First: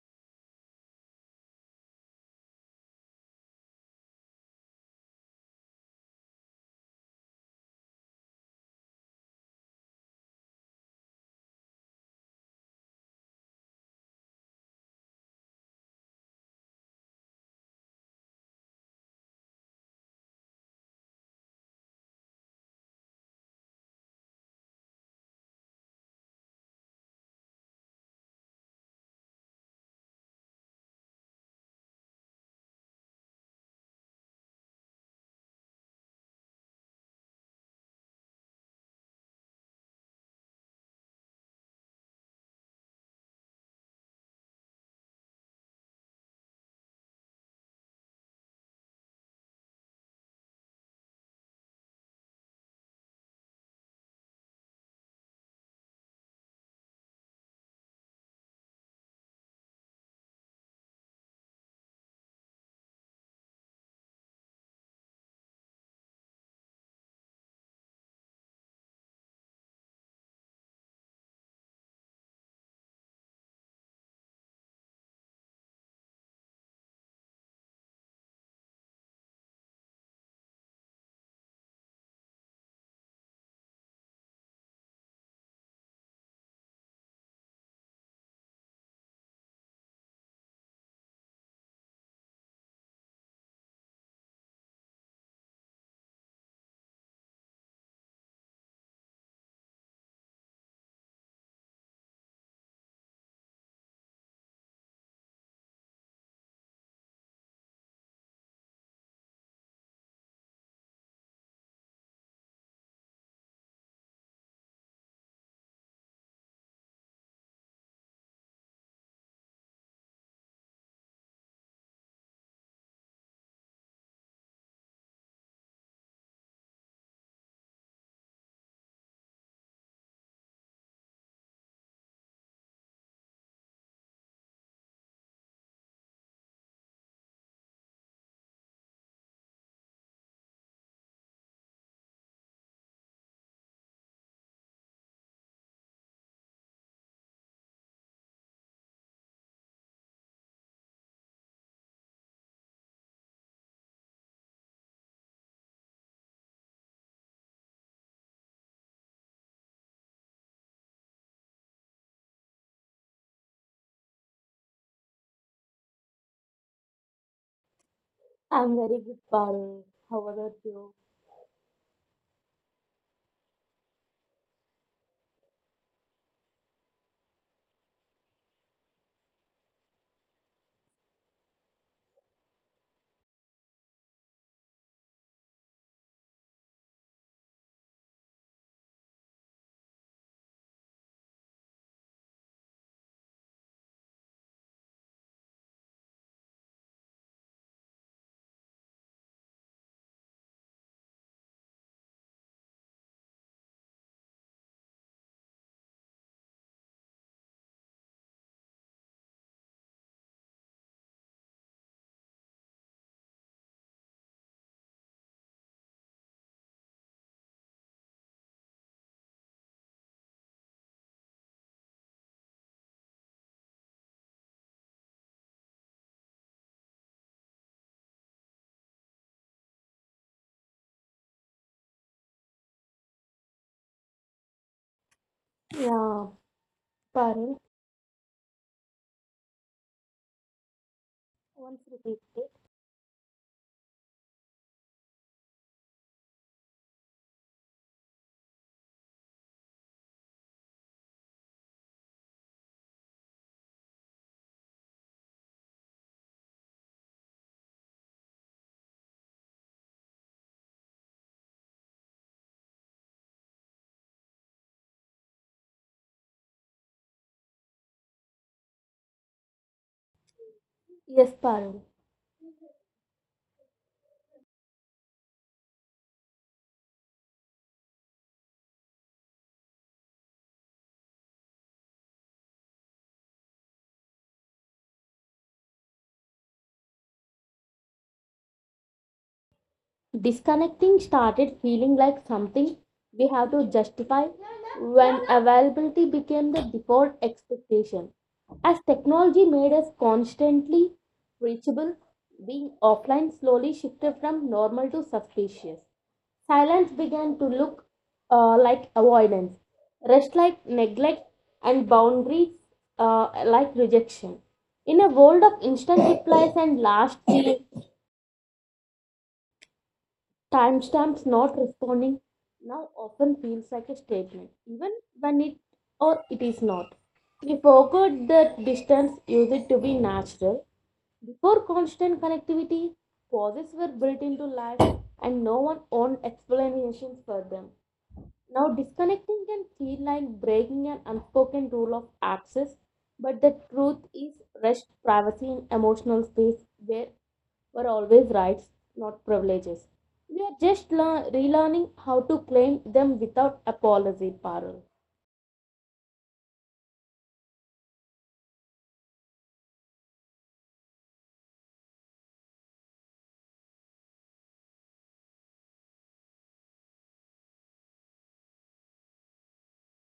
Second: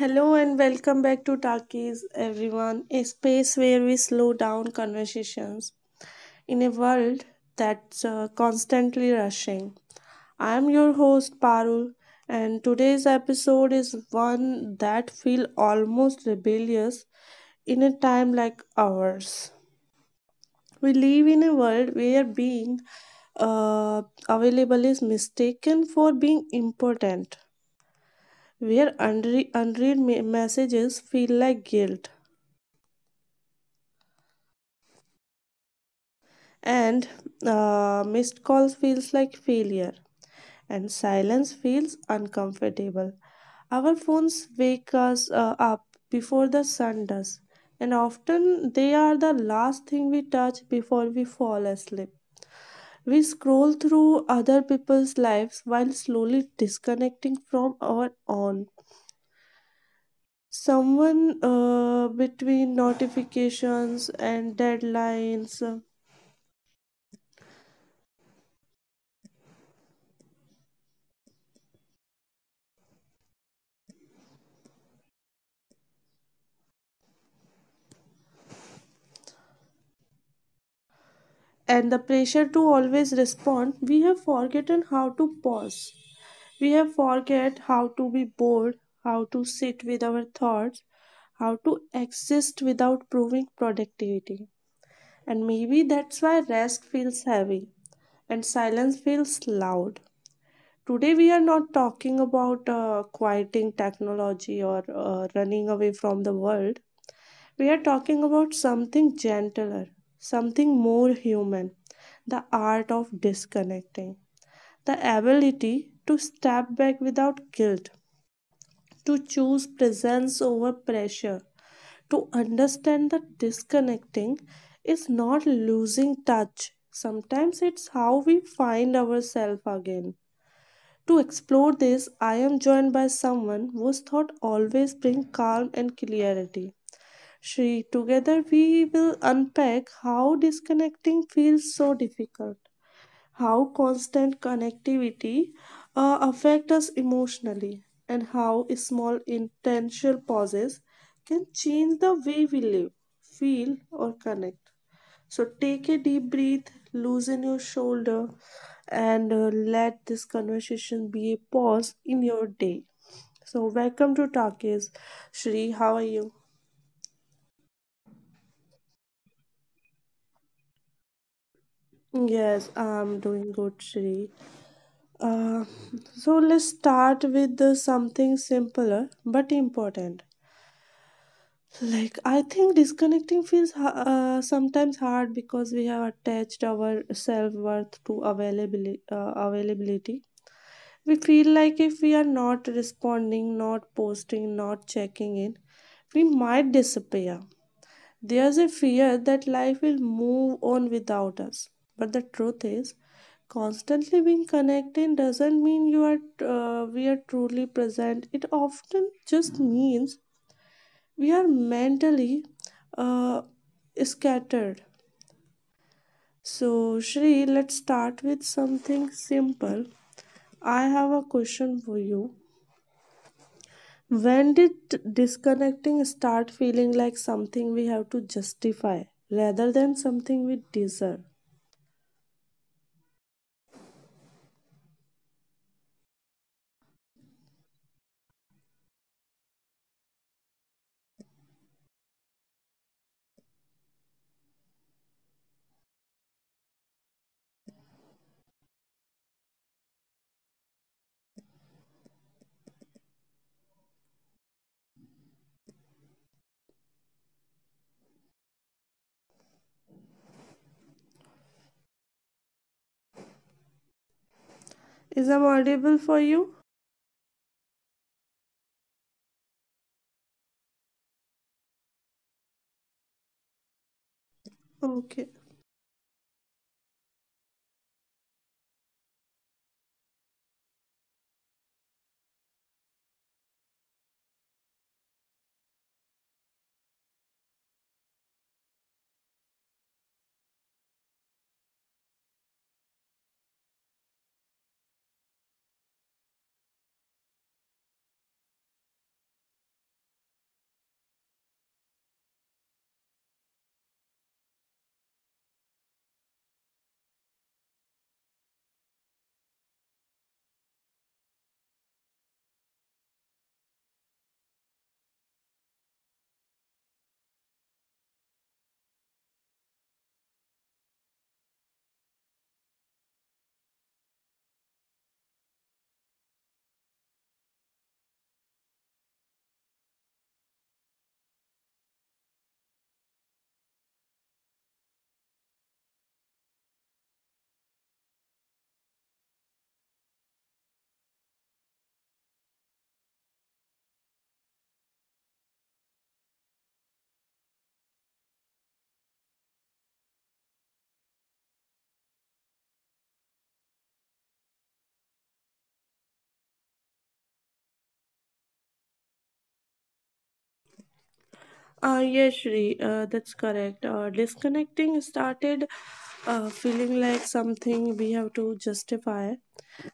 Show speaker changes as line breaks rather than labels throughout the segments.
Hello and welcome back to Talkies, everyone, a space where we slow down conversations in a world that's constantly rushing. I'm your host Parul, and today's episode is one that feels almost rebellious in a time like ours. We live in a world where being uh, available is mistaken for being important, where unread messages feel like guilt, and missed calls feels like failure, and silence feels uncomfortable. Our phones wake us up before the sun does, and often they are the last thing we touch before we fall asleep. We scroll through other people's lives while slowly disconnecting from our own. Someone, between notifications and deadlines, and the pressure to always respond, we have forgotten how to pause. We have forget how to be bored, how to sit with our thoughts, how to exist without proving productivity. And maybe that's why rest feels heavy and silence feels loud. Today, we are not talking about quieting technology or running away from the world. We are talking about something gentler, something more human, the art of disconnecting, the ability to step back without guilt, to choose presence over pressure, to understand that disconnecting is not losing touch. Sometimes it's how we find ourselves again. To explore this, I am joined by someone whose thought always bring calm and clarity. Shri, together we will unpack how disconnecting feels so difficult, how constant connectivity affects us emotionally, and how small intentional pauses can change the way we live, feel, or connect. So take a deep breath, loosen your shoulder, and let this conversation be a pause in your day. So welcome to Talkies. Shri, how are you?
I'm very good, Parul. How about you?
Yes, I'm doing good, Shri. Uh, so let's start with the something simpler but important. Like I think disconnecting feels sometimes hard because we have attached our self worth to availability. Availability. We feel like if we are not responding, not posting, not checking in, we might disappear. There's a fear that life will move on without us. But the truth is, constantly being connected doesn't mean you are we are truly present. It often just means we are mentally uh, scattered. So, Shri, let's start with something simple. I have a question for you. When did disconnecting start feeling like something we have to justify rather than something we deserve?
Yeah, Parul. Once repeat it.
Is I'm audible for you?
Yes, Parul.
Okay.
Disconnecting started feeling like something we have to justify when availability became the default expectation. As technology made us constantly reachable, being offline slowly shifted from normal to suspicious. Silence began to look like avoidance, rest like neglect, and boundaries like rejection. In a world of instant replies and last seen, timestamps not responding now often feels like a statement, even when it or it is not. We forgot that distance used it to be natural. Before constant connectivity, pauses were built into life and no one owned explanations for them. Now, disconnecting can feel like breaking an unspoken rule of access, but the truth is rest, privacy, and emotional space where were always rights, not privileges. We are just relearning how to claim them without apology, Parul.
Yes, Shri, that's correct. Disconnecting started feeling like something we have to justify.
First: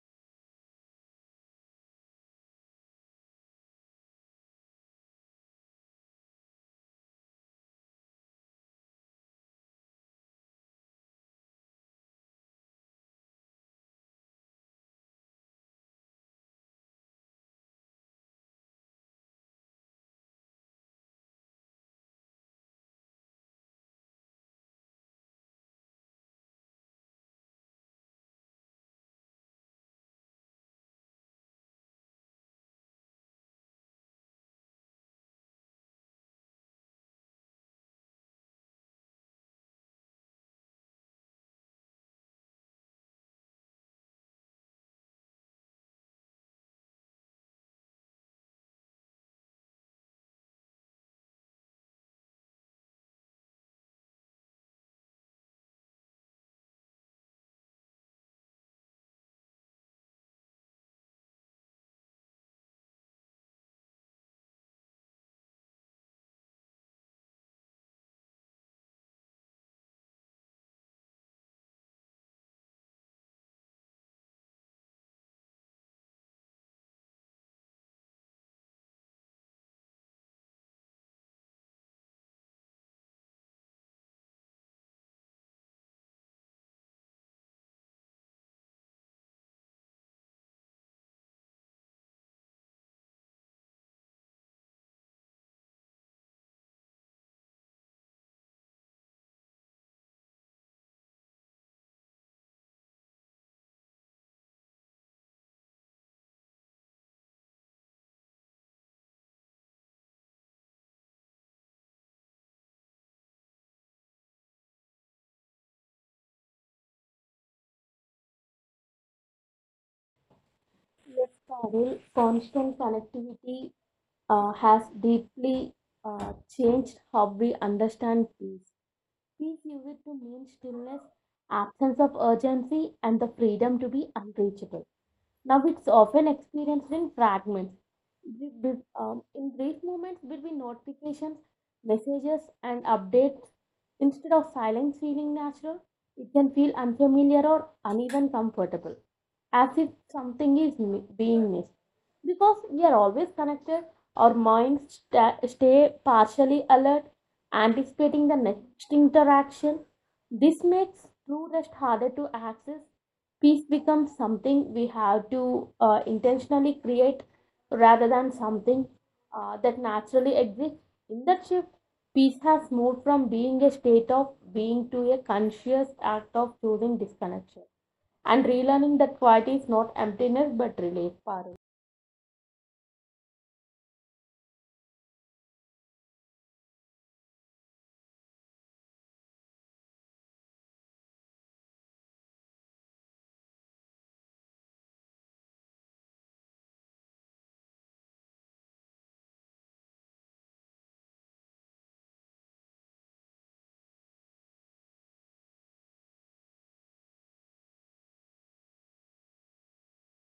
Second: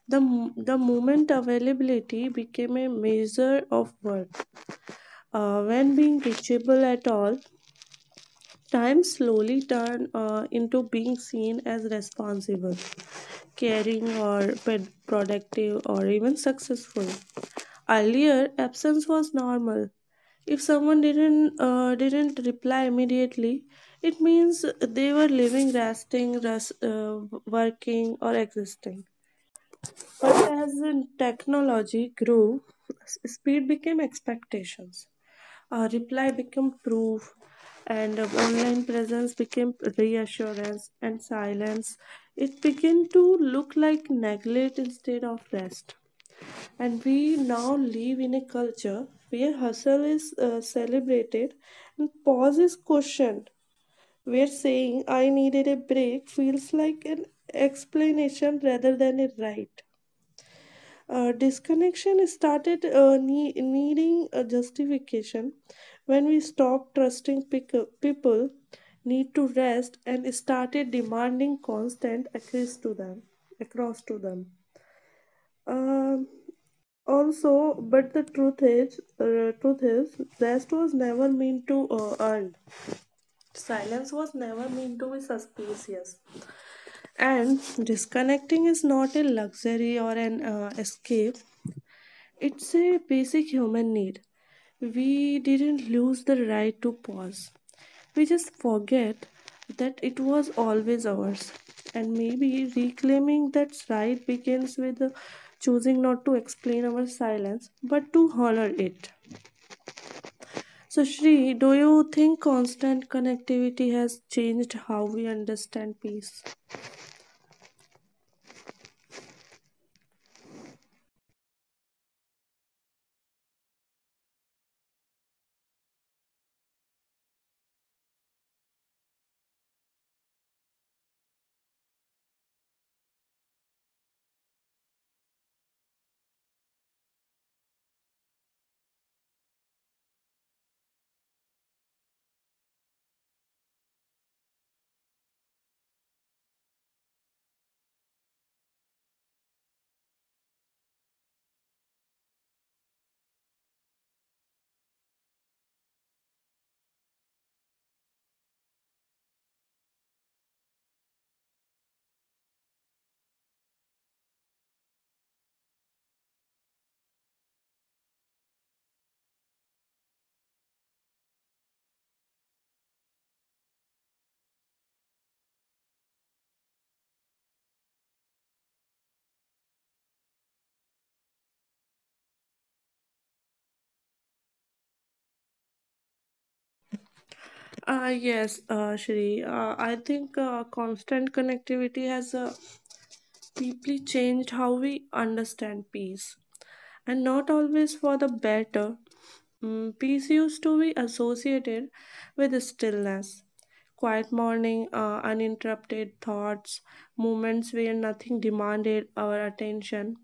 The moment availability became a measure of worth. When being reachable at all, time slowly turned into being seen as responsible, caring, or productive, or even successful. Earlier, absence was normal. If someone didn't reply immediately, it means they were living, resting, working, or existing. But as in technology grew, speed became expectations. Reply became proof, and online presence became reassurance, and silence. It began to look like neglect instead of rest. And we now live in a culture where hustle is celebrated and pause is questioned, where saying I needed a break feels like an explanation rather than a right. Disconnection started needing a justification when we stopped trusting people need to rest and started demanding constant access to them across to them. Um, Also, but the truth is, rest was never meant to earn. Silence was never meant to be suspicious. And disconnecting is not a luxury or an escape. It's a basic human need. We didn't lose the right to pause. We just forget that it was always ours. And maybe reclaiming that right begins with choosing not to explain our silence but to honor it. So, Shri, do you think constant connectivity has changed how we understand peace?
Yes, Parul, constant connectivity has deeply changed how we understand peace. Peace used to mean stillness absence of urgency, and the freedom to be unreachable. Now, it's often experienced in fragments, in brief moments between notifications, messages, and updates. Instead of silence feeling natural, it can feel unfamiliar or uneven comfortable, as if something is being missed. Because we are always connected, our minds stay partially alert, anticipating the next interaction. This makes true rest harder to access. Peace becomes something we have to intentionally create rather than something that naturally exists. In that shift, peace has moved from being a state of being to a conscious act of choosing disconnection and relearning that quiet is not emptiness but relief, Parul.
Yes, Shri. I think constant connectivity has deeply changed how we understand peace, and not always for the better. Peace used to be associated with stillness, quiet morning, uninterrupted thoughts, moments where nothing demanded our attention.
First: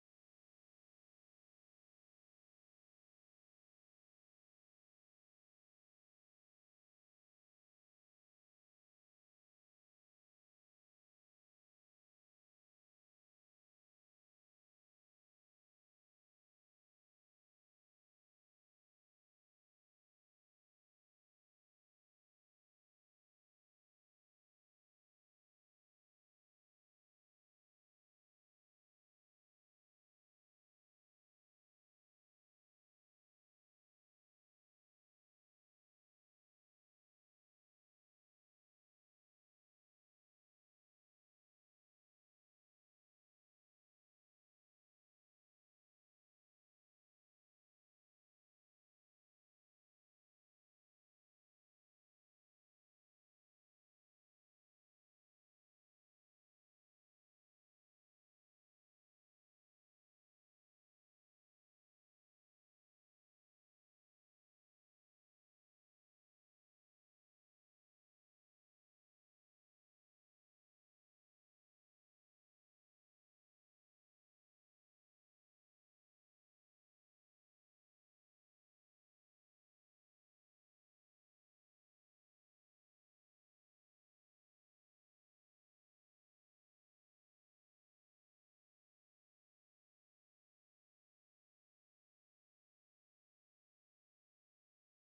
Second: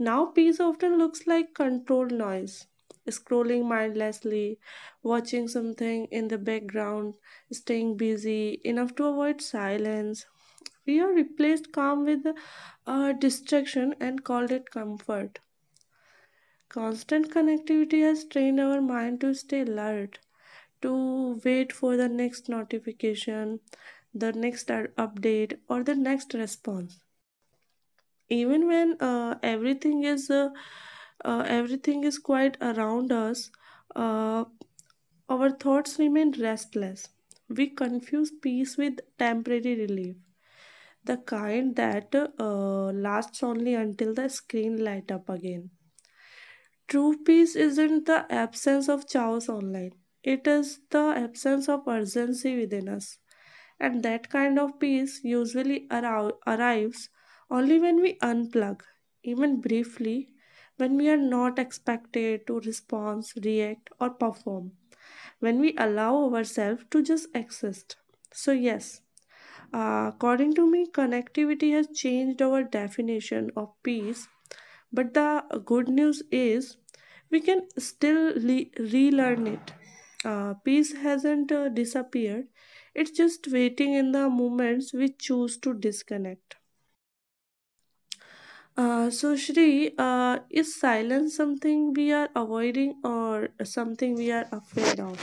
Now, peace often looks like controlled noise, scrolling mindlessly, watching something in the background, staying busy enough to avoid silence. We are replaced calm with distraction and called it comfort. Constant connectivity has trained our mind to stay alert, to wait for the next notification, the next update, or the next response, even when everything is quiet around us. uh, our thoughts remain restless. We confuse peace with temporary relief, the kind that lasts only until the screen light up again. True peace isn't the absence of chaos online, it is the absence of urgency within us. And that kind of peace usually arrives only when we unplug, even briefly, when we are not expected to respond, react, or perform, when we allow ourselves to just exist. So, yes, according to me, connectivity has changed our definition of peace, but the good news is we can still relearn it. Peace hasn't disappeared, it's just waiting in the moments we choose to disconnect. So, Shri, is silence something we are avoiding or something we are afraid of?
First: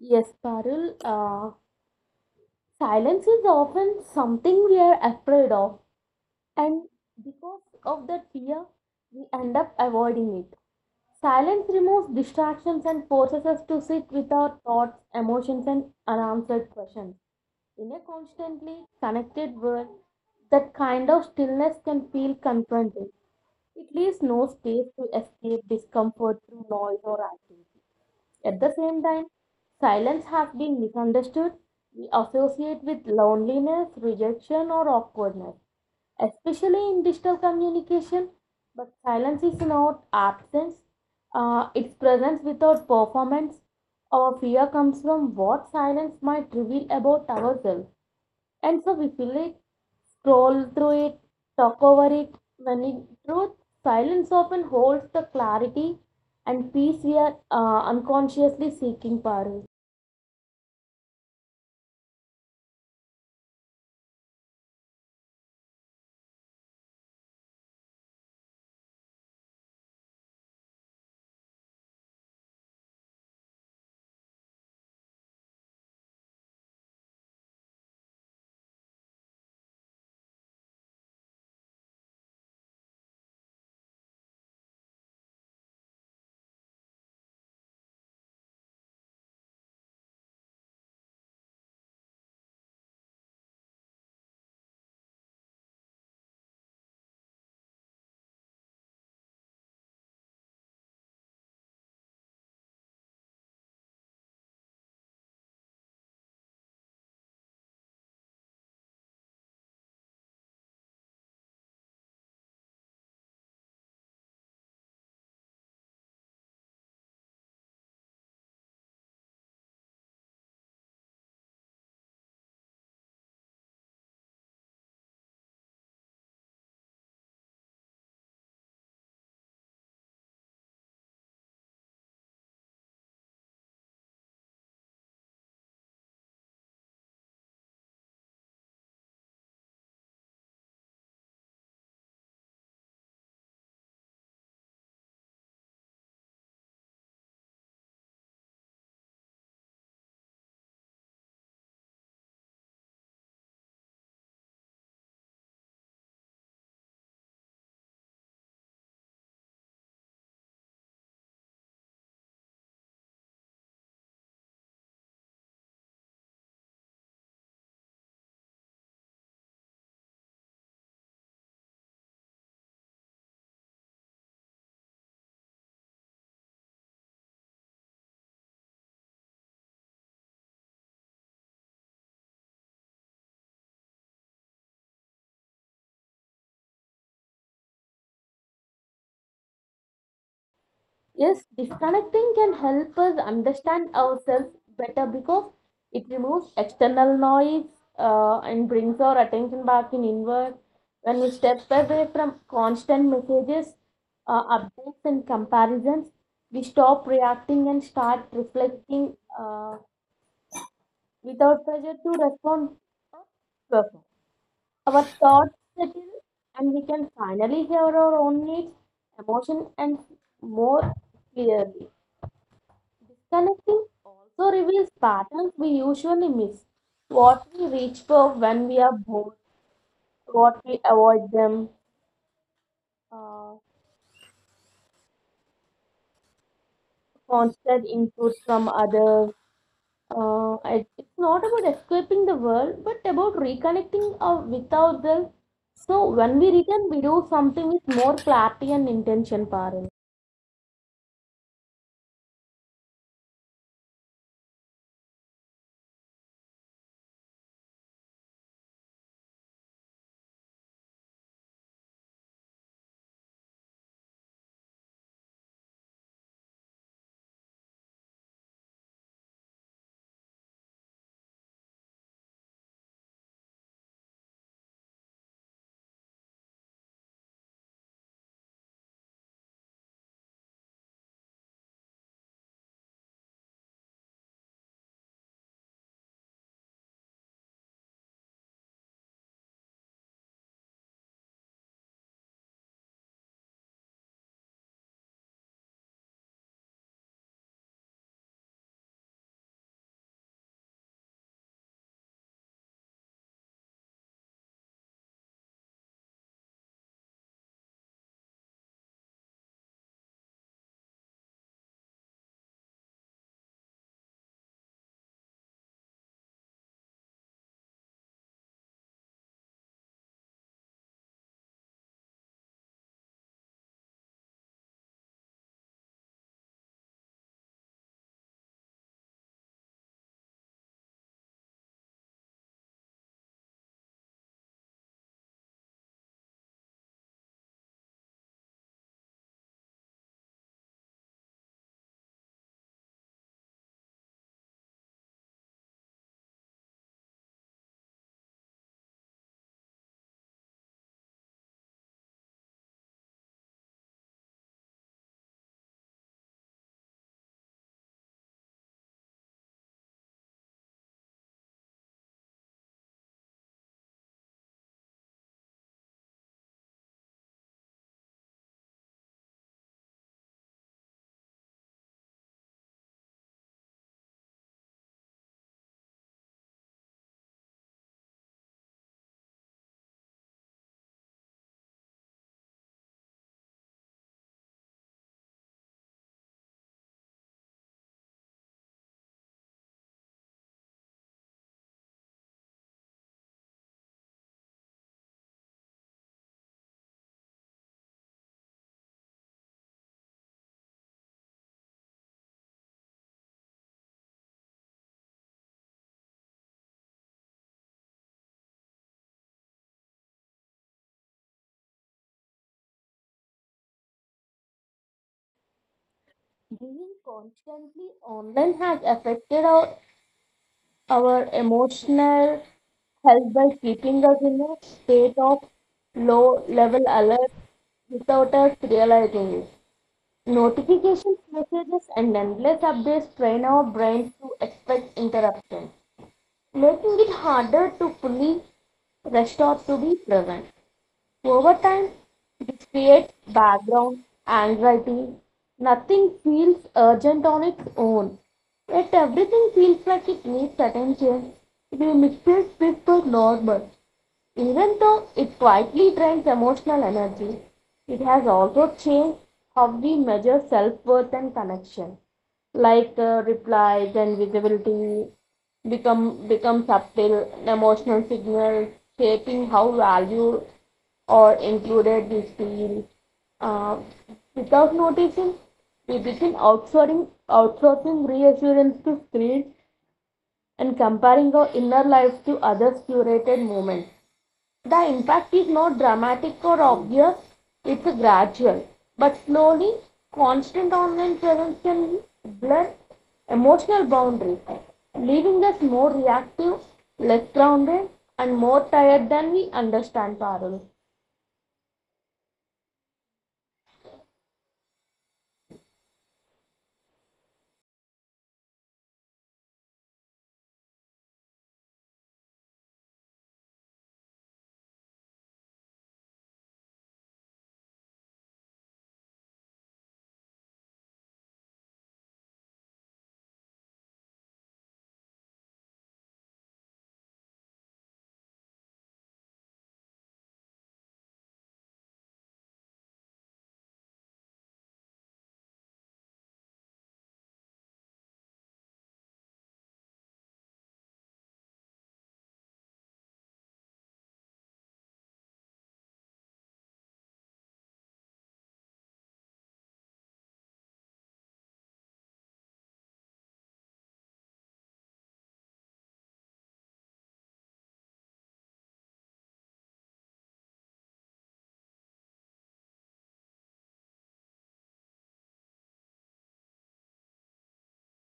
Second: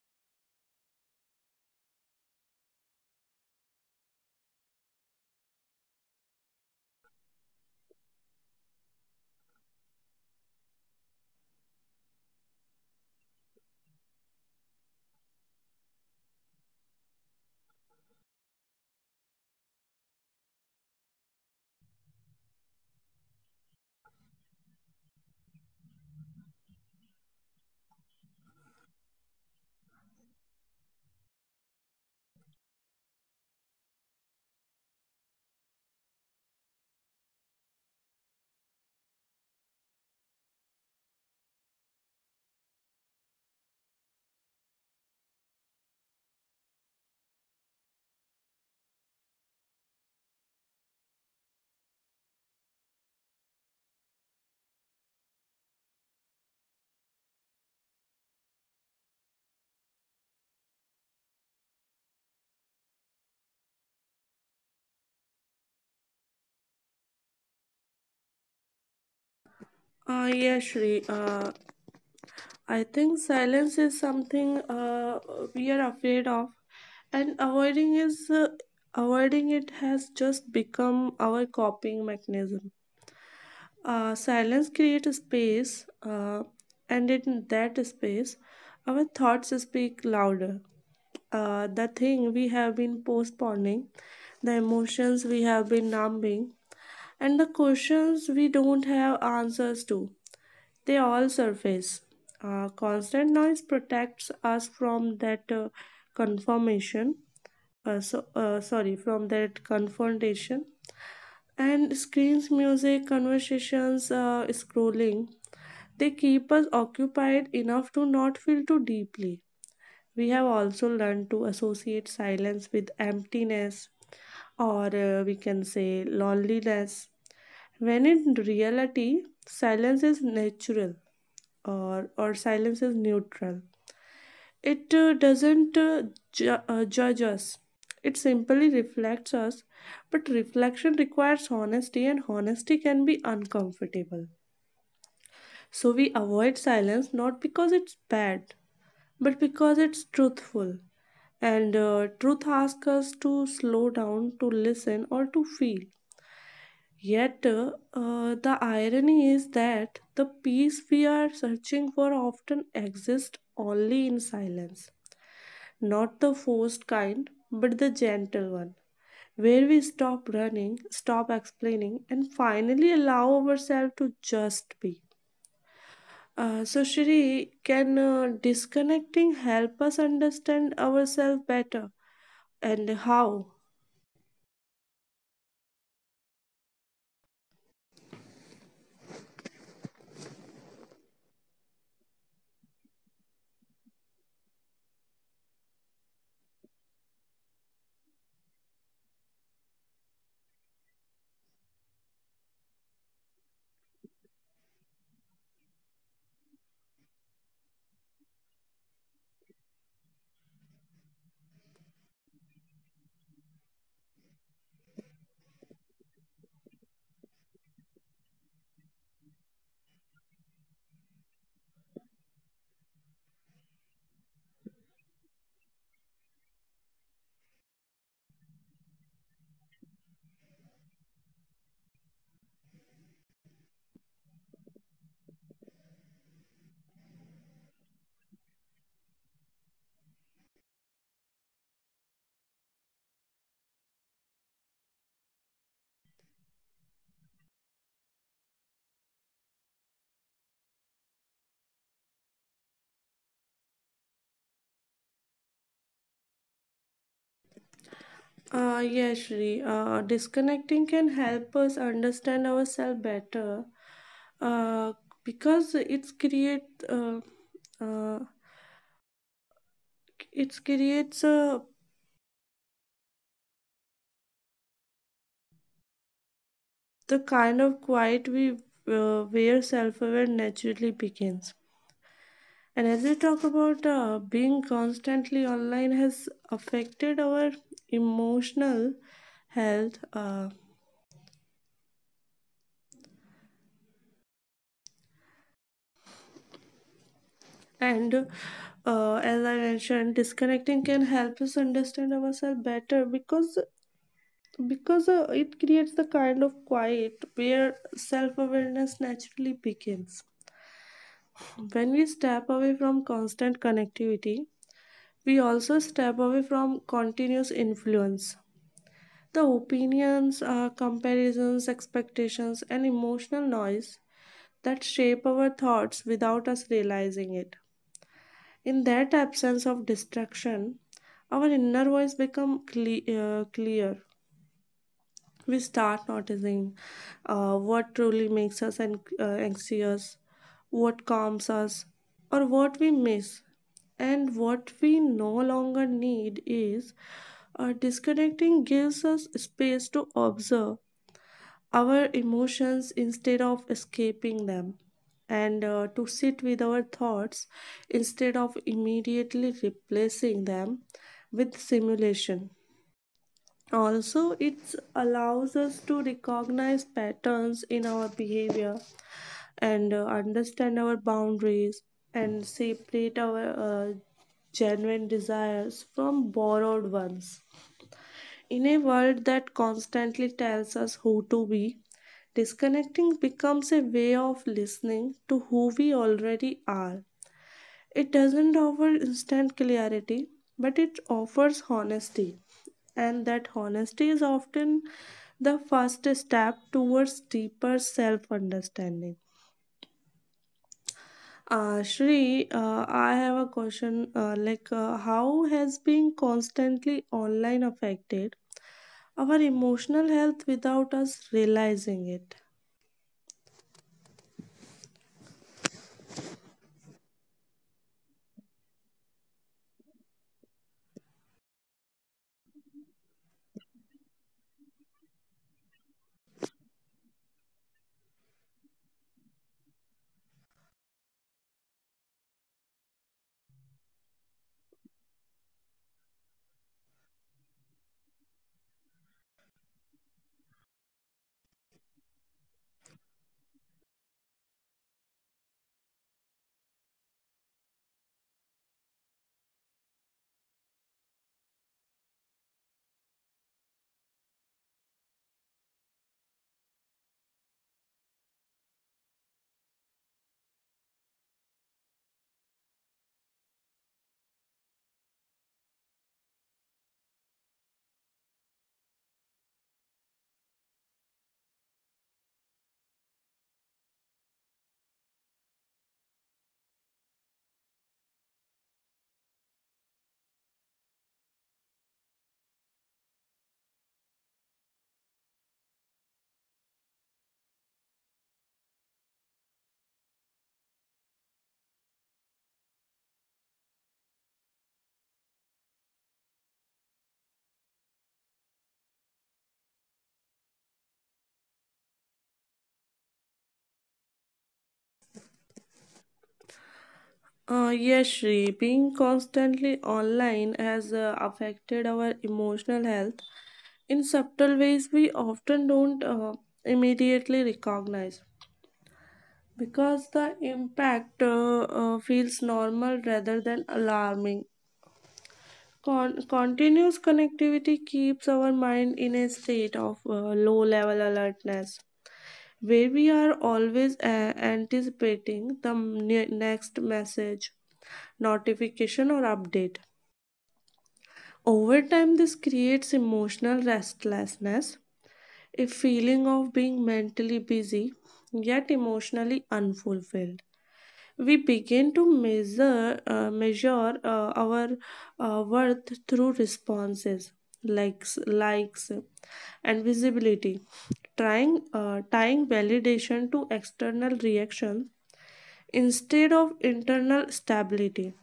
Yes, Parul. Silence is often something we are afraid of, and because of that fear, we end up avoiding it. Silence removes distractions and forces us to sit with our thoughts, emotions, and unanswered questions. In a constantly connected world, that kind of stillness can feel confronting. It leaves no space to escape discomfort through noise or activity. At the same time, silence has been misunderstood. We associate with loneliness, rejection, or awkwardness, especially in digital communication. But silence is not absence, it's presence without performance. Our fear comes from what silence might reveal about ourselves. And so we feel it, scroll through it, talk over it, when in truth, silence often holds the clarity and peace we are unconsciously seeking, Paru.
Yeah, Shri. I think silence is something we are afraid of, and avoiding it has just become our coping mechanism. Silence creates space, and in that space, our thoughts speak louder. The thing we have been postponing, the emotions we have been numbing, and the questions we don't have answers to. They all surface. Constant noise protects us from that confirmation. Sorry, from that confrontation. And screens, music, conversations, scrolling, they keep us occupied enough to not feel too deeply. We have also learned to associate silence with emptiness, or we can say loneliness. When in reality, silence is natural, or silence is neutral. It doesn't judge us, it simply reflects us. But reflection requires honesty, and honesty can be uncomfortable. So we avoid silence not because it's bad, but because it's truthful. And truth asks us to slow down, to listen, or to feel. Yet, the irony is that the peace we are searching for often exists only in silence, not the forced kind, but the gentle one, where we stop running, stop explaining, and finally allow ourselves to just be. So, Shri, can disconnecting help us understand ourselves better? And how?
Yes, disconnecting can help us understand ourselves better because it removes external noise and brings our attention back in inward. When we step away from constant messages, updates, and comparisons, we stop reacting and start reflecting without pressure to respond perfect. Our thoughts settle, and we can finally hear our own needs, emotion, and more clearly. Connecting also reveals patterns we usually miss. What we reach for when we are bored, what we avoid them, uh, constant input from others. It's not about escaping the world, but about reconnecting with ourselves. So when we return, we do something with more clarity and intention, Parul.
Yes, Shri. Disconnecting can help us understand ourselves better uh, because uh, uh, it creates the kind of quiet we where self-aware naturally begins. And as we talk about being constantly online has affected our emotional health. And As I mentioned, disconnecting can help us understand ourselves better because it creates the kind of quiet where self-awareness naturally begins. When we step away from constant connectivity, we also step away from continuous influence. The opinions, comparisons, expectations, and emotional noise that shape our thoughts without us realizing it. In that absence of distraction, our inner voice become clear. We start noticing what truly makes us anxious, what calms us, or what we miss. And what we no longer need is, disconnecting gives us space to observe our emotions instead of escaping them, and to sit with our thoughts instead of immediately replacing them with simulation. Also, it allows us to recognize patterns in our behavior, and understand our boundaries, and separate our uh, genuine desires from borrowed ones. In a world that constantly tells us who to be, disconnecting becomes a way of listening to who we already are. It doesn't offer instant clarity, but it offers honesty, and that honesty is often the first step towards deeper self understanding. Shri, I have a question, how has being constantly online affected our emotional health without us realizing it?
Being constantly online has affected our emotional health by keeping us in a state of low level alert without us realizing it. Notifications, messages, and endless updates train our brains to expect interruptions, making it harder to fully restore to be present. Over time, this creates background anxiety. Nothing feels urgent on its own, yet everything feels like it needs attention. It mixes with the normal. Even though it quietly drains emotional energy, it has also changed how we measure self worth and connection. Like replies and visibility become subtle emotional signals, shaping how value or included we feel, uh, without noticing we begin outsourcing reassurance to screens and comparing our inner lives to others curated moments. The impact is not dramatic or obvious, it's gradual, but slowly constant online presence can blur emotional boundaries, leaving us more reactive, less grounded, and more tired than we understand, parallel.
Yes, Shri, being constantly online has affected our emotional health in subtle ways we often don't immediately recognize because the impact feels normal rather than alarming. Continuous connectivity keeps our mind in a state of low level alertness where we are always anticipating the next message, notification, or update. Over time, this creates emotional restlessness, a feeling of being mentally busy yet emotionally unfulfilled. We begin to measure our worth through responses, likes, and visibility, trying tying validation to external reaction instead of internal stability.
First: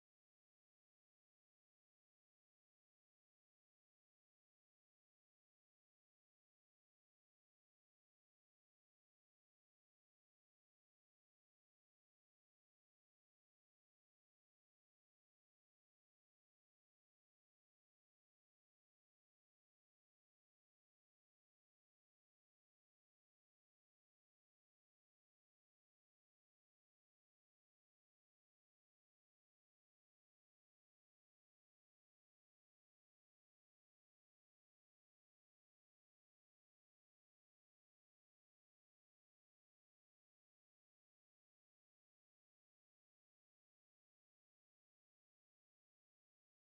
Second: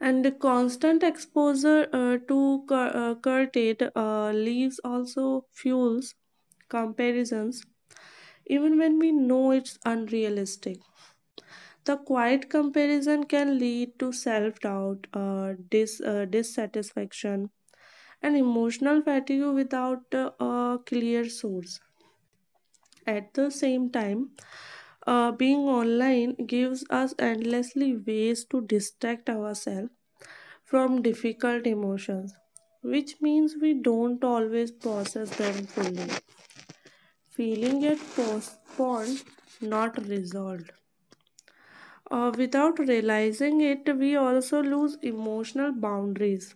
And the constant exposure to curtailed leaves also fuels comparisons, even when we know it's unrealistic. The quiet comparison can lead to self doubt, dissatisfaction, and emotional fatigue without a clear source. At the same time, being online gives us endlessly ways to distract ourselves from difficult emotions, which means we don't always process them fully. Feeling yet postponed, not resolved. Without realizing it, we also lose emotional boundaries.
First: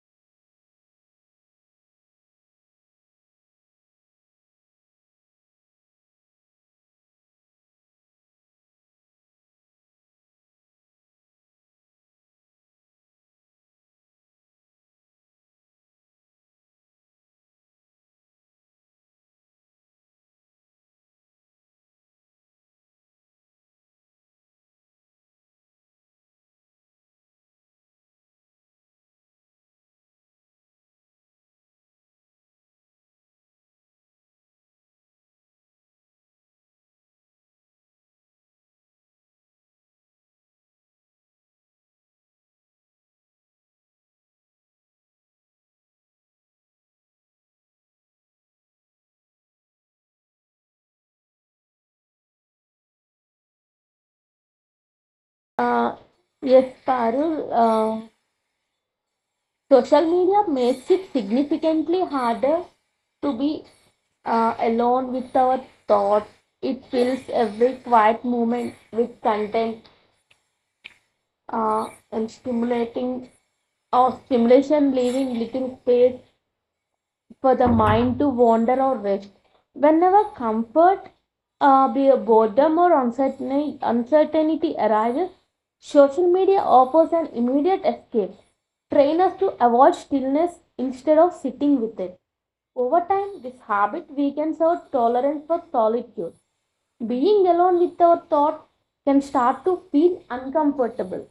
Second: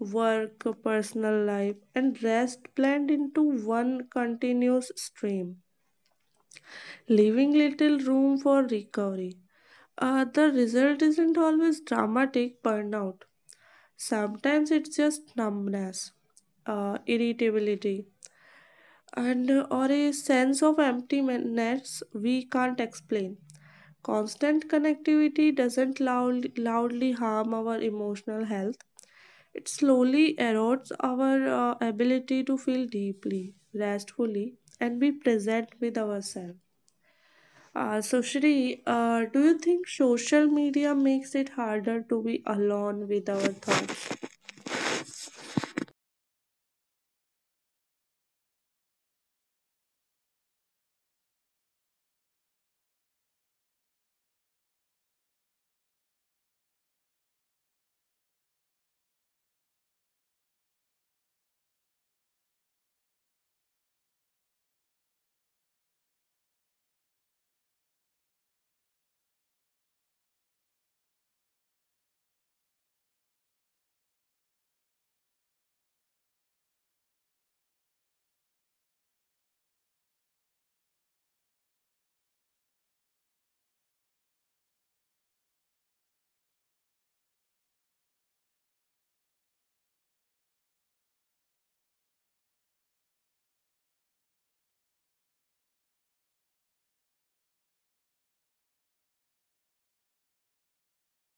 Work, personal life, and rest blend into one continuous stream, leaving little room for recovery. The result isn't always dramatic burnout. Sometimes it's just numbness, irritability, and or a sense of emptiness we can't explain. Constant connectivity doesn't loudly harm our emotional health. It slowly erodes our ability to feel deeply, restfully, and be present with ourselves. So, Shri, do you think social media makes it harder to be alone with our thoughts?
Uh, yes, Parul, social media makes it significantly harder to be alone with our thoughts. It fills every quiet moment with content and stimulating or stimulation, leaving little space for the mind to wander or rest. Whenever comfort, boredom, or uncertainty arises, social media offers an immediate escape. Train us to avoid stillness instead of sitting with it. Over time, this habit weakens our tolerance for solitude. Being alone with our thoughts can start to feel uncomfortable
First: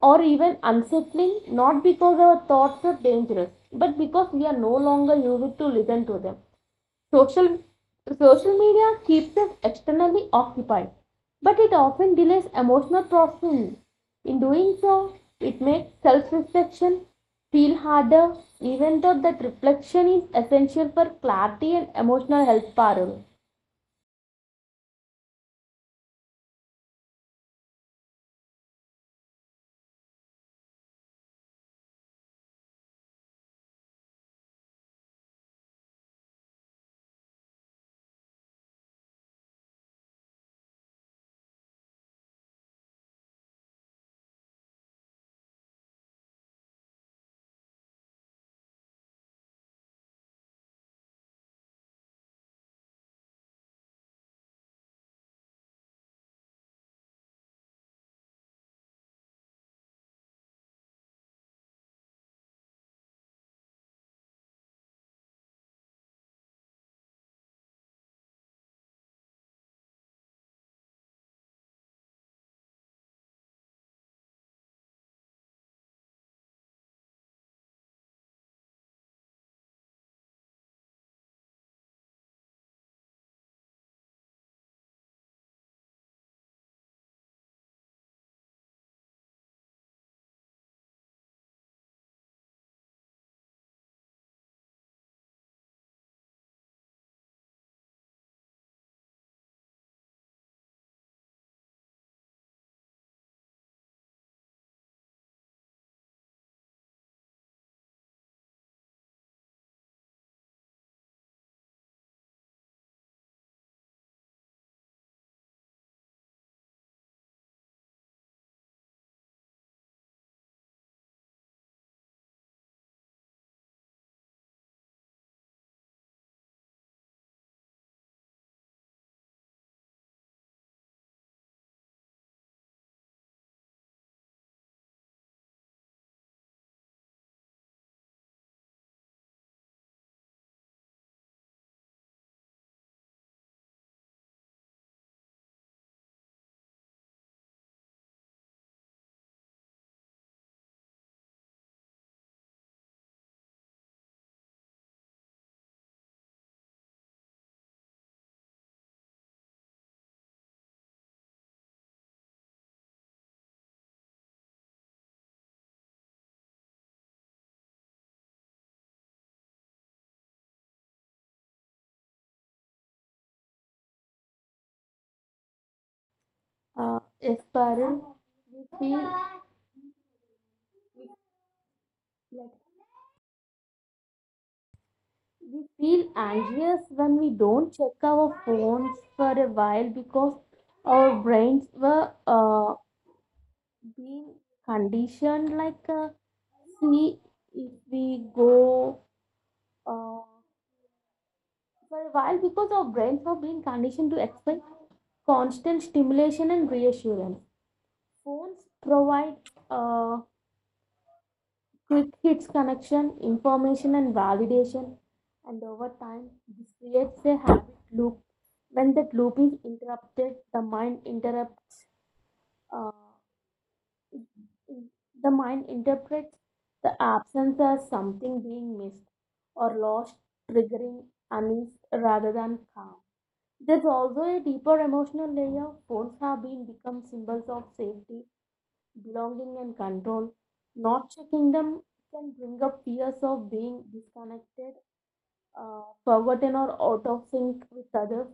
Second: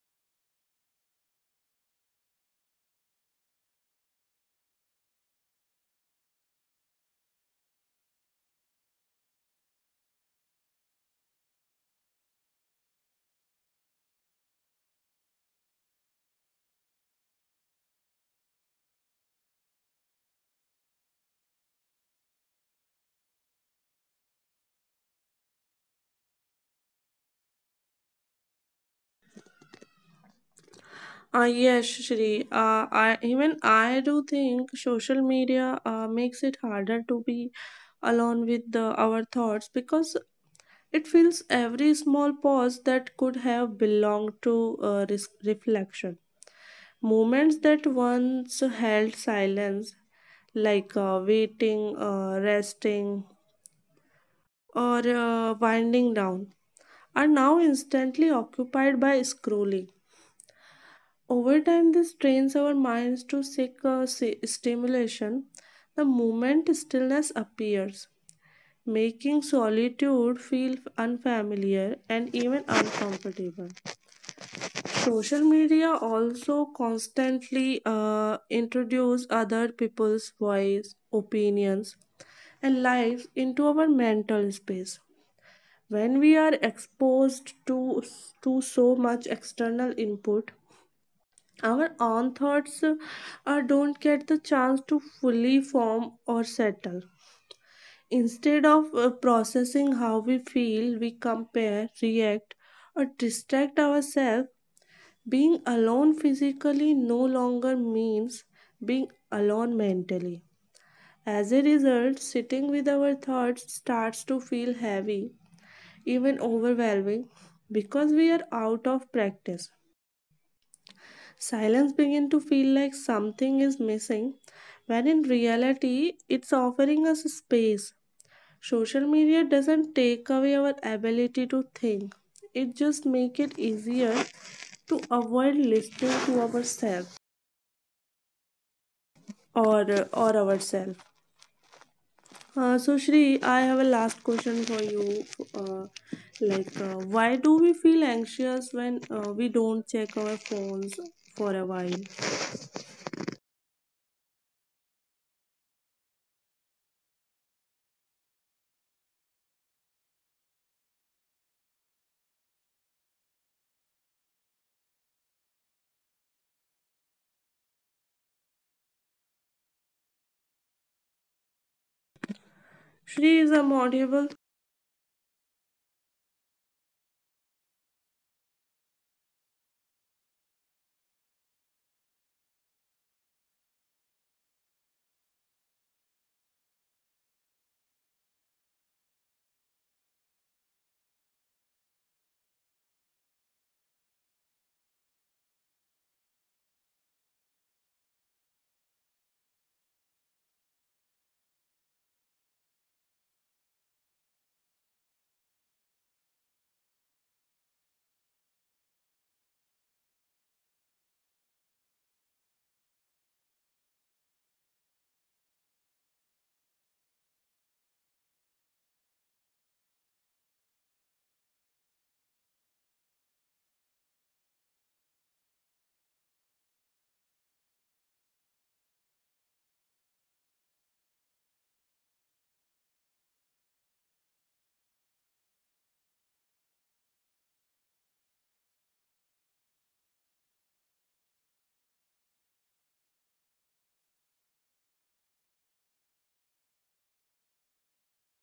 or even unsettling, not because our thoughts are dangerous, but because we are no longer used to listen to them. Social, Social media keeps us externally occupied, but it often delays emotional processing. In doing so, it makes self reflection feel harder, even though that reflection is essential for clarity and emotional health. Parul.
Yes, Shri. Even I do think social media makes it harder to be alone with our thoughts, because it fills every small pause that could have belonged to reflection. Moments that once held silence, like waiting, resting, or winding down, are now instantly occupied by scrolling. Over time, this trains our minds to seek stimulation. The moment stillness appears, making solitude feel unfamiliar and even uncomfortable. Social media also constantly introduce other people's voice, opinions, and lives into our mental space. When we are exposed to so much external input, our own thoughts don't get the chance to fully form or settle. Instead of processing how we feel, we compare, react, or distract ourselves. Being alone physically no longer means being alone mentally. As a result, sitting with our thoughts starts to feel heavy, even overwhelming, because we are out of practice. Silence begins to feel like something is missing, when in reality, it's offering us space. Social media doesn't take away our ability to think. It just makes it easier to avoid listening to ourselves. Or ourselves. So, Shri, I have a last question for you. Uh, why do we feel anxious when we don't check our phones for a while? Shri is a modable.
Yes, Parul. We feel We feel anxious when we don't check our phones for a while because our brains were being conditioned like see if we go uh, for a while because our brains were being conditioned to expect constant stimulation and reassurance. Phones provide uh, quick hits connection, information, and validation, and over time, this creates a habit loop. When that loop is interrupted, the mind interrupts. Uh, the mind interprets the absence as something being missed or lost, triggering unease rather than calm. There's also a deeper emotional layer. Phones have been become symbols of safety belonging, and control. Not checking them can bring up fears of being disconnected, forgotten, or out of sync with others.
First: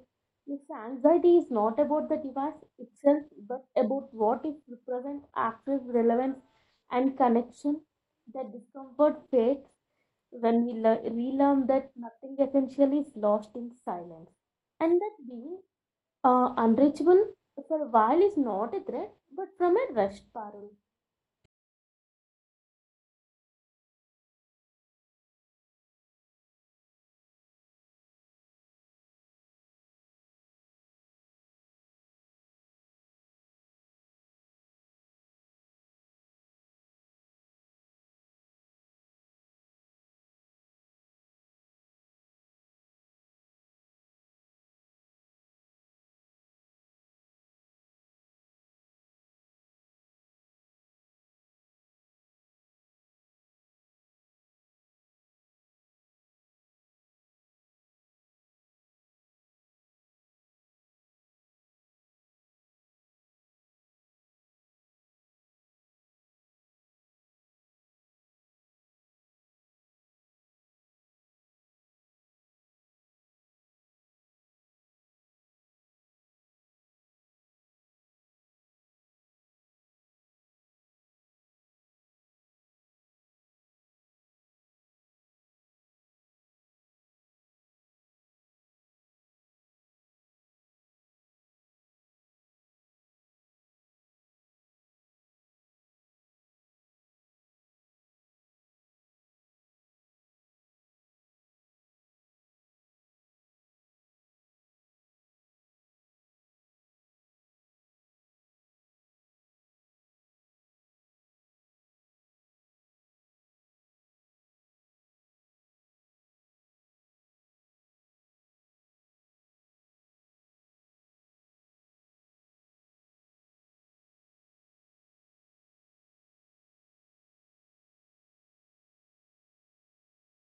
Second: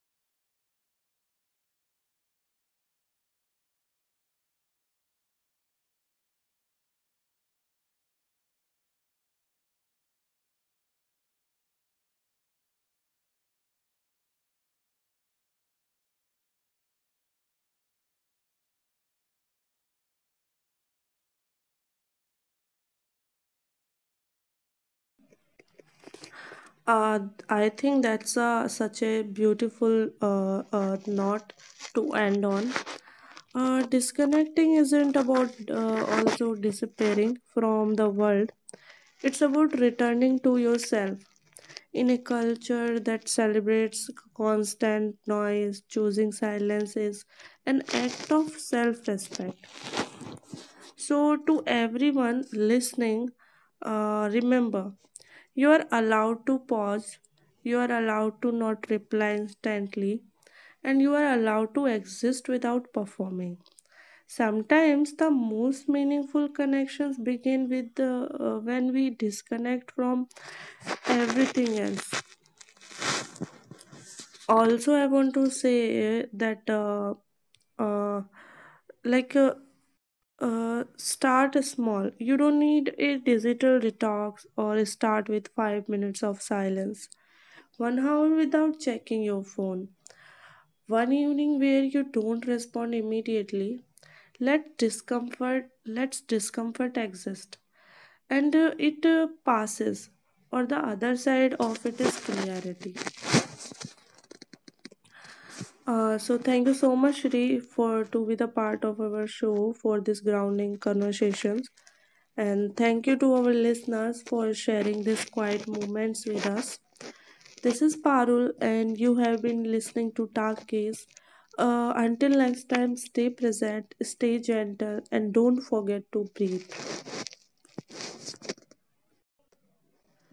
This anxiety is not about the device itself, but about what it represents access, relevance, and connection. The discomfort fades when we relearn that nothing essential is lost in silence, and that being unreachable for a while is not a threat, but from a rushed parallel.
Uh, I think that's a, such a beautiful note to end on. Disconnecting isn't about also disappearing from the world, it's about returning to yourself. In a culture that celebrates constant noise, choosing silence is an act of self respect. So, to everyone listening, remember, you are allowed to pause, you are allowed to not reply instantly, and you are allowed to exist without performing. Sometimes the most meaningful connections begin with when we disconnect from everything else. Also, I want to say that uh, like uh, start small. You don't need a digital detox. Or start with 5 minutes of silence, 1 hour without checking your phone, one evening where you don't respond immediately. Let discomfort exist, and it passes. Or the other side of it is clarity. So, thank you so much, Shri, for to be the part of our show for this grounding conversations, and thank you to our listeners for sharing these quiet moments with us. This is Parul, and you have been listening to Talkies. Case. Until next time, stay present, stay gentle, and don't forget to breathe.